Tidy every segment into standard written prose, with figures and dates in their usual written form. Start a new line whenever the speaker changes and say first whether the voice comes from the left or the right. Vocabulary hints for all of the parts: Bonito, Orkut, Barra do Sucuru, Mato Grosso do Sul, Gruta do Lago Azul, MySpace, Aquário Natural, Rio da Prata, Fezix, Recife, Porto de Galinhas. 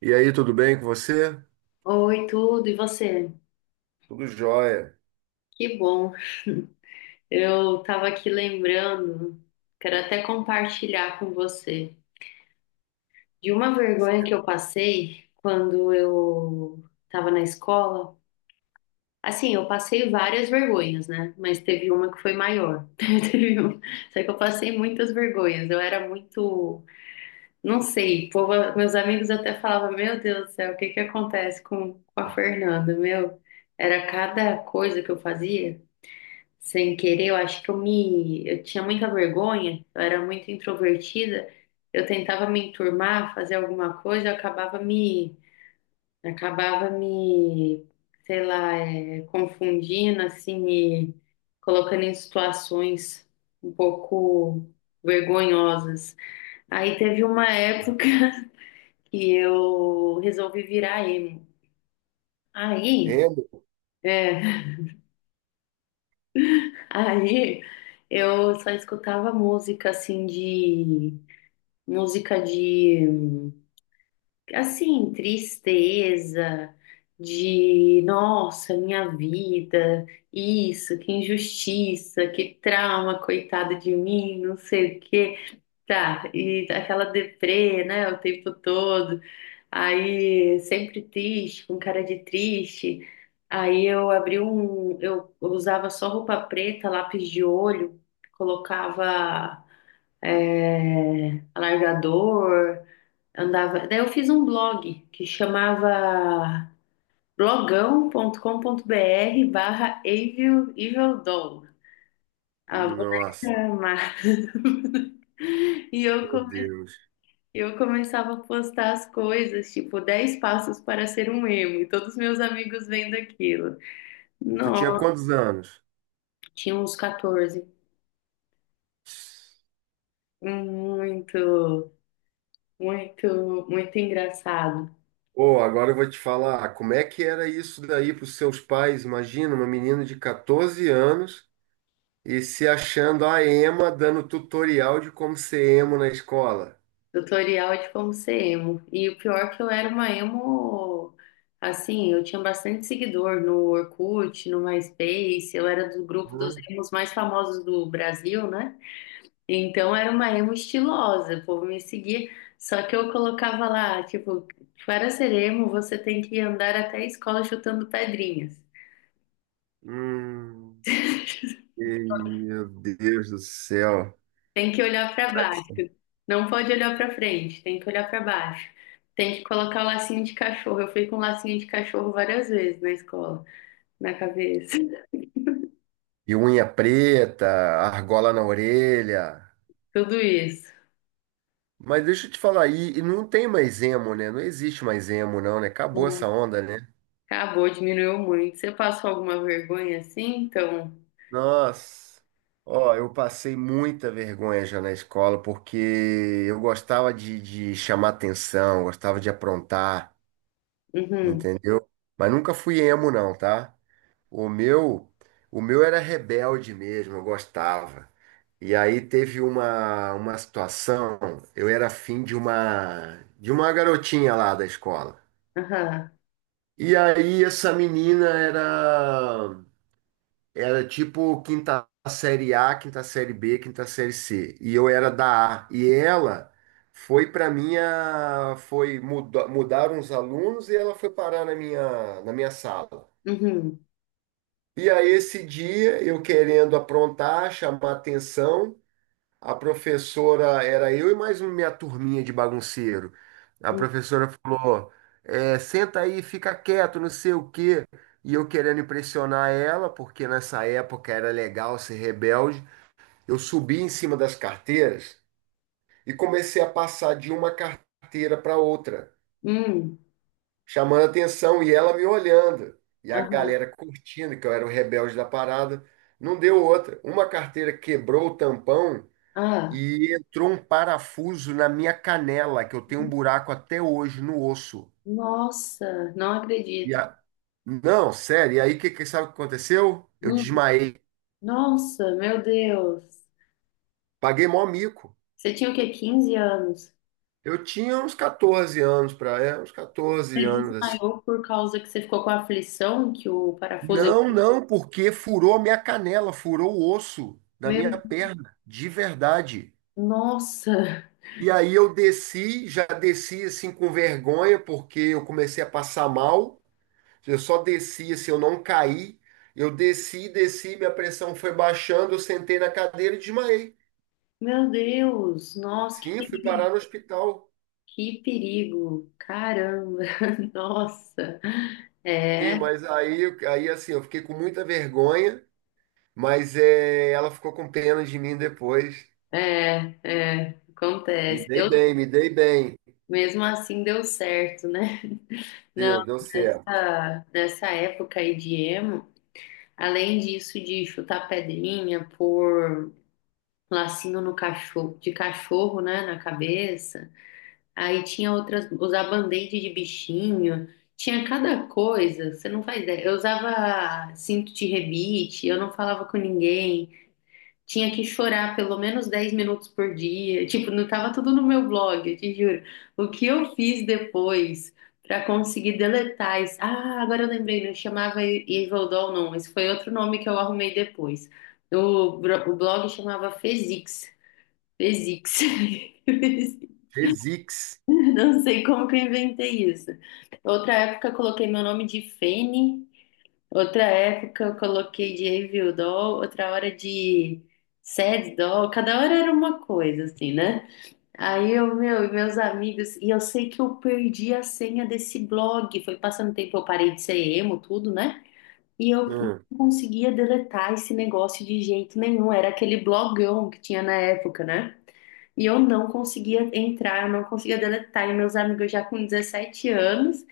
right: E aí, tudo bem com você?
left: Oi, tudo, e você?
right: Tudo jóia.
left: Que bom. Eu tava aqui lembrando, quero até compartilhar com você, de uma vergonha que eu passei quando eu tava na escola. Assim, eu passei várias vergonhas, né? Mas teve uma que foi maior. Teve uma- Só que eu passei muitas vergonhas. Eu era muito, não sei, meus amigos até falavam: meu Deus do céu, o que que acontece com a Fernanda? Meu, era cada coisa que eu fazia. Sem querer, eu acho que eu tinha muita vergonha, eu era muito introvertida, eu tentava me enturmar, fazer alguma coisa, eu acabava me, sei lá, confundindo, assim, me colocando em situações um pouco vergonhosas. Aí teve uma época que eu resolvi virar emo. Aí,
right: Emo?
left: é, aí eu só escutava música, assim, de música de, assim, tristeza, de, nossa, minha vida, isso, que injustiça, que trauma, coitado de mim, não sei o quê. Tá, e aquela deprê, né, o tempo todo. Aí, sempre triste, com cara de triste. Aí eu abri um, eu usava só roupa preta, lápis de olho, colocava alargador, andava. Daí eu fiz um blog que chamava blogão.com.br/EvilEvilDoll. A
right: Nossa,
left: boneca má. E eu,
right: meu Deus.
left: eu começava a postar as coisas, tipo, 10 passos para ser um emo. E todos meus amigos vendo aquilo.
right: Tu tinha
left: Nossa,
right: quantos anos?
left: tinha uns 14. Muito, muito, muito engraçado.
right: Pô, agora eu vou te falar, como é que era isso daí para os seus pais? Imagina uma menina de 14 anos e se achando a ema dando tutorial de como ser emo na escola.
left: Tutorial de como ser emo. E o pior é que eu era uma emo, assim, eu tinha bastante seguidor no Orkut, no MySpace, eu era do grupo
right: Hã?
left: dos emos mais famosos do Brasil, né? Então era uma emo estilosa, o povo me seguia, só que eu colocava lá, tipo, para ser emo você tem que andar até a escola chutando pedrinhas.
right: Hum, e- meu Deus do céu.
left: Tem que olhar para baixo. Não pode olhar para frente, tem que olhar para baixo. Tem que colocar o lacinho de cachorro. Eu fui com lacinho de cachorro várias vezes na escola, na cabeça.
right: E unha preta, argola na orelha.
left: Tudo isso.
right: Mas deixa eu te falar, e não tem mais emo, né? Não existe mais emo, não, né? Acabou essa onda, né?
left: Acabou, diminuiu muito. Você passou alguma vergonha assim? Então,
right: Nossa, ó, eu passei muita vergonha já na escola, porque eu gostava de chamar atenção, gostava de aprontar,
left: uhum,
right: entendeu? Mas nunca fui emo, não, tá? O meu, o meu era rebelde mesmo, eu gostava. E aí teve uma situação, eu era afim de uma garotinha lá da escola.
left: aham,
right: E aí essa menina era era tipo quinta série A, quinta série B, quinta série C, e eu era da A. E ela foi para minha foi mudaram os alunos e ela foi parar na minha sala.
left: uhum,
right: E aí esse dia eu querendo aprontar, chamar atenção, a professora era eu e mais uma minha turminha de bagunceiro. A professora falou: é, senta aí, fica quieto, não sei o quê. E eu querendo impressionar ela, porque nessa época era legal ser rebelde, eu subi em cima das carteiras e comecei a passar de uma carteira para outra,
left: uhum,
right: chamando atenção e ela me olhando. E a
left: aham,
right: galera curtindo que eu era o rebelde da parada. Não deu outra. Uma carteira quebrou o tampão
left: ah,
right: e entrou um parafuso na minha canela, que eu tenho um buraco até hoje no osso.
left: nossa, não
right: E
left: acredito.
right: a... Não, sério. E aí, sabe o que aconteceu? Eu
left: Hum,
right: desmaiei.
left: nossa, meu Deus.
right: Paguei mó mico.
left: Você tinha o quê? 15 anos?
right: Eu tinha uns 14 anos para, uns 14
left: Você
right: anos assim.
left: desmaiou por causa que você ficou com a aflição que o parafuso.
right: Não,
left: Aqui.
right: não, porque furou a minha canela, furou o osso da
left: Meu,
right: minha perna, de verdade.
left: nossa,
right: E aí eu desci, já desci assim com vergonha, porque eu comecei a passar mal. Eu só desci, assim, eu não caí. Eu desci, desci, minha pressão foi baixando, eu sentei na cadeira e desmaiei.
left: meu Deus, nossa,
right: Sim, fui parar no hospital.
left: que perigo, caramba, nossa,
right: Sim,
left: é,
right: mas aí, aí assim, eu fiquei com muita vergonha, mas ela ficou com pena de mim depois.
left: é, é,
right: Me
left: acontece.
right: dei
left: Eu,
right: bem, me dei bem.
left: mesmo assim deu certo, né? Não,
right: Deu, deu certo.
left: nessa época aí de emo, além disso de chutar pedrinha, pôr lacinho no cachorro, de cachorro, né, na cabeça. Aí tinha outras, usar band-aid de bichinho, tinha cada coisa, você não faz ideia. Eu usava cinto de rebite, eu não falava com ninguém, tinha que chorar pelo menos 10 minutos por dia. Tipo, não tava tudo no meu blog, eu te juro. O que eu fiz depois pra conseguir deletar isso? Ah, agora eu lembrei, não chamava Evil Doll, não, esse foi outro nome que eu arrumei depois. O, o blog chamava Fezix. Fezix.
right: Fez X.
left: Não sei como que eu inventei isso. Outra época eu coloquei meu nome de Fene, outra época eu coloquei de Review Doll, outra hora de Sad Doll, cada hora era uma coisa, assim, né? Aí eu, meu, e meus amigos, e eu sei que eu perdi a senha desse blog, foi passando tempo, eu parei de ser emo, tudo, né? E eu
right: Hum.
left: não conseguia deletar esse negócio de jeito nenhum, era aquele blogão que tinha na época, né? E eu não conseguia entrar, eu não conseguia deletar. E meus amigos já com 17 anos,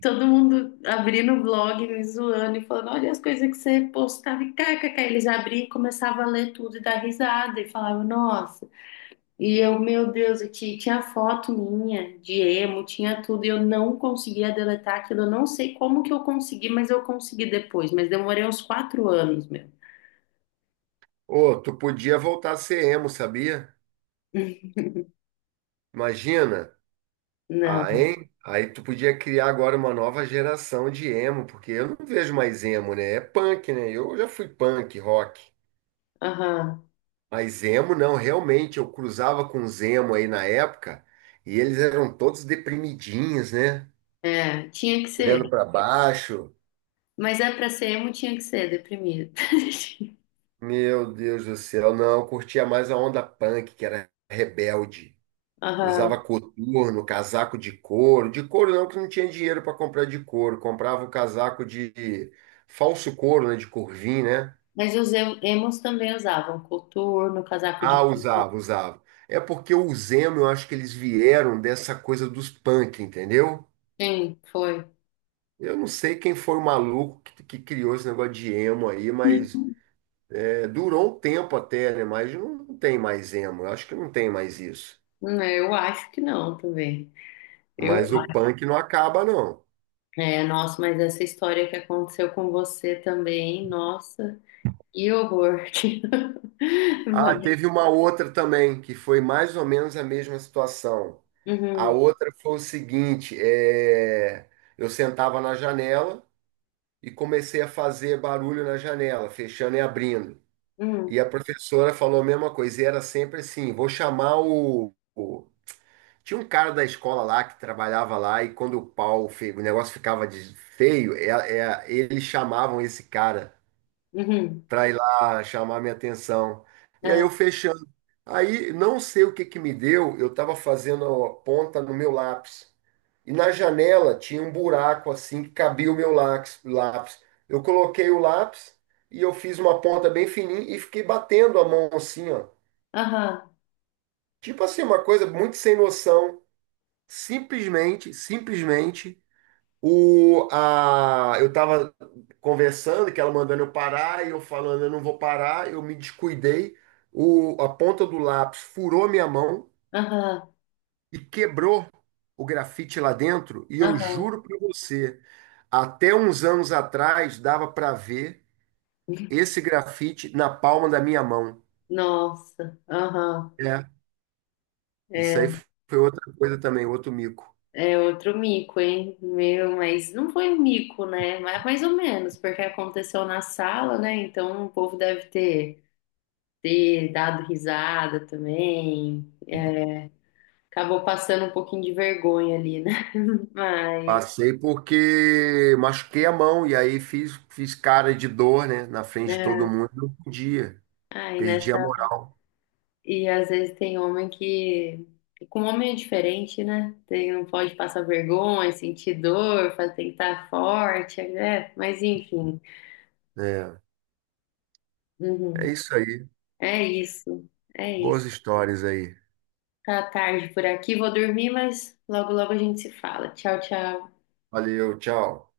left: todo mundo abrindo o blog, me zoando e falando: olha as coisas que você postava e kkk. Eles abriam e começavam a ler tudo e dar risada e falavam: nossa. E eu, meu Deus, eu tinha foto minha de emo, tinha tudo e eu não conseguia deletar aquilo. Eu não sei como que eu consegui, mas eu consegui depois. Mas demorei uns 4 anos, meu.
right: Ô, tu podia voltar a ser emo, sabia? Imagina. Ah,
left: Não.
right: hein? Aí tu podia criar agora uma nova geração de emo, porque eu não vejo mais emo, né? É punk, né? Eu já fui punk, rock.
left: Aham.
right: Mas emo não, realmente, eu cruzava com os emo aí na época e eles eram todos deprimidinhos, né?
left: É, tinha que ser.
right: Olhando pra baixo.
left: Mas é pra ser emo tinha que ser deprimido.
right: Meu Deus do céu, não, eu curtia mais a onda punk, que era rebelde. Usava
left: Aham.
right: coturno, casaco de couro. De couro não, que não tinha dinheiro para comprar de couro. Comprava o casaco de falso couro, né? De corvim, né?
left: Mas os emos também usavam coturno, casaco de
right: Ah,
left: pico.
right: usava, usava. É porque o Zemo, eu acho que eles vieram dessa coisa dos punk, entendeu?
left: Sim, foi.
right: Eu não sei quem foi o maluco que criou esse negócio de emo aí, mas durou um tempo até, né? Mas não tem mais emo. Eu acho que não tem mais isso.
left: Eu acho que não também. Eu
right: Mas o
left: acho.
right: punk não acaba, não.
left: É, nossa, mas essa história que aconteceu com você também, nossa, que horror.
right: Ah,
left: Vai.
right: teve uma outra também, que foi mais ou menos a mesma situação. A
left: Uhum,
right: outra foi o seguinte, eu sentava na janela e comecei a fazer barulho na janela, fechando e abrindo.
left: uhum,
right: E a professora falou a mesma coisa, e era sempre assim, vou chamar o... Tinha um cara da escola lá que trabalhava lá e quando o pau, o negócio ficava feio, eles chamavam esse cara
left: uhum.
right: para ir lá chamar minha atenção. E aí
left: É.
right: eu fechando. Aí, não sei o que que me deu, eu estava fazendo a ponta no meu lápis. E na janela tinha um buraco assim que cabia o meu lápis. Eu coloquei o lápis e eu fiz uma ponta bem fininha e fiquei batendo a mão assim, ó.
left: Aham,
right: Tipo assim, uma coisa muito sem noção. Simplesmente, simplesmente, eu estava conversando, que ela mandando eu parar, e eu falando, eu não vou parar, eu me descuidei. A ponta do lápis furou minha mão
left: aham,
right: e quebrou o grafite lá dentro. E eu
left: aham.
right: juro para você, até uns anos atrás dava para ver esse grafite na palma da minha mão.
left: Nossa, aham.
right: É, isso aí
left: É.
right: foi outra coisa também, outro mico.
left: É outro mico, hein? Meu, mas não foi um mico, né? Mas mais ou menos, porque aconteceu na sala, né? Então o povo deve ter dado risada também. Acabou passando um pouquinho de vergonha ali, né? Mas,
right: Passei porque machuquei a mão e aí fiz cara de dor, né, na frente de
left: é,
right: todo mundo. Um dia,
left: ai,
right: perdi a
left: nessa.
right: moral.
left: E às vezes tem homem que. Com homem é diferente, né? Tem, não pode passar vergonha, sentir dor, faz- tem que estar forte, né? Mas enfim.
right: É, é
left: Uhum.
right: isso aí.
left: É isso. É
right: Boas
left: isso.
right: histórias aí.
left: Tá tarde por aqui, vou dormir, mas logo logo a gente se fala. Tchau, tchau.
right: Valeu, tchau.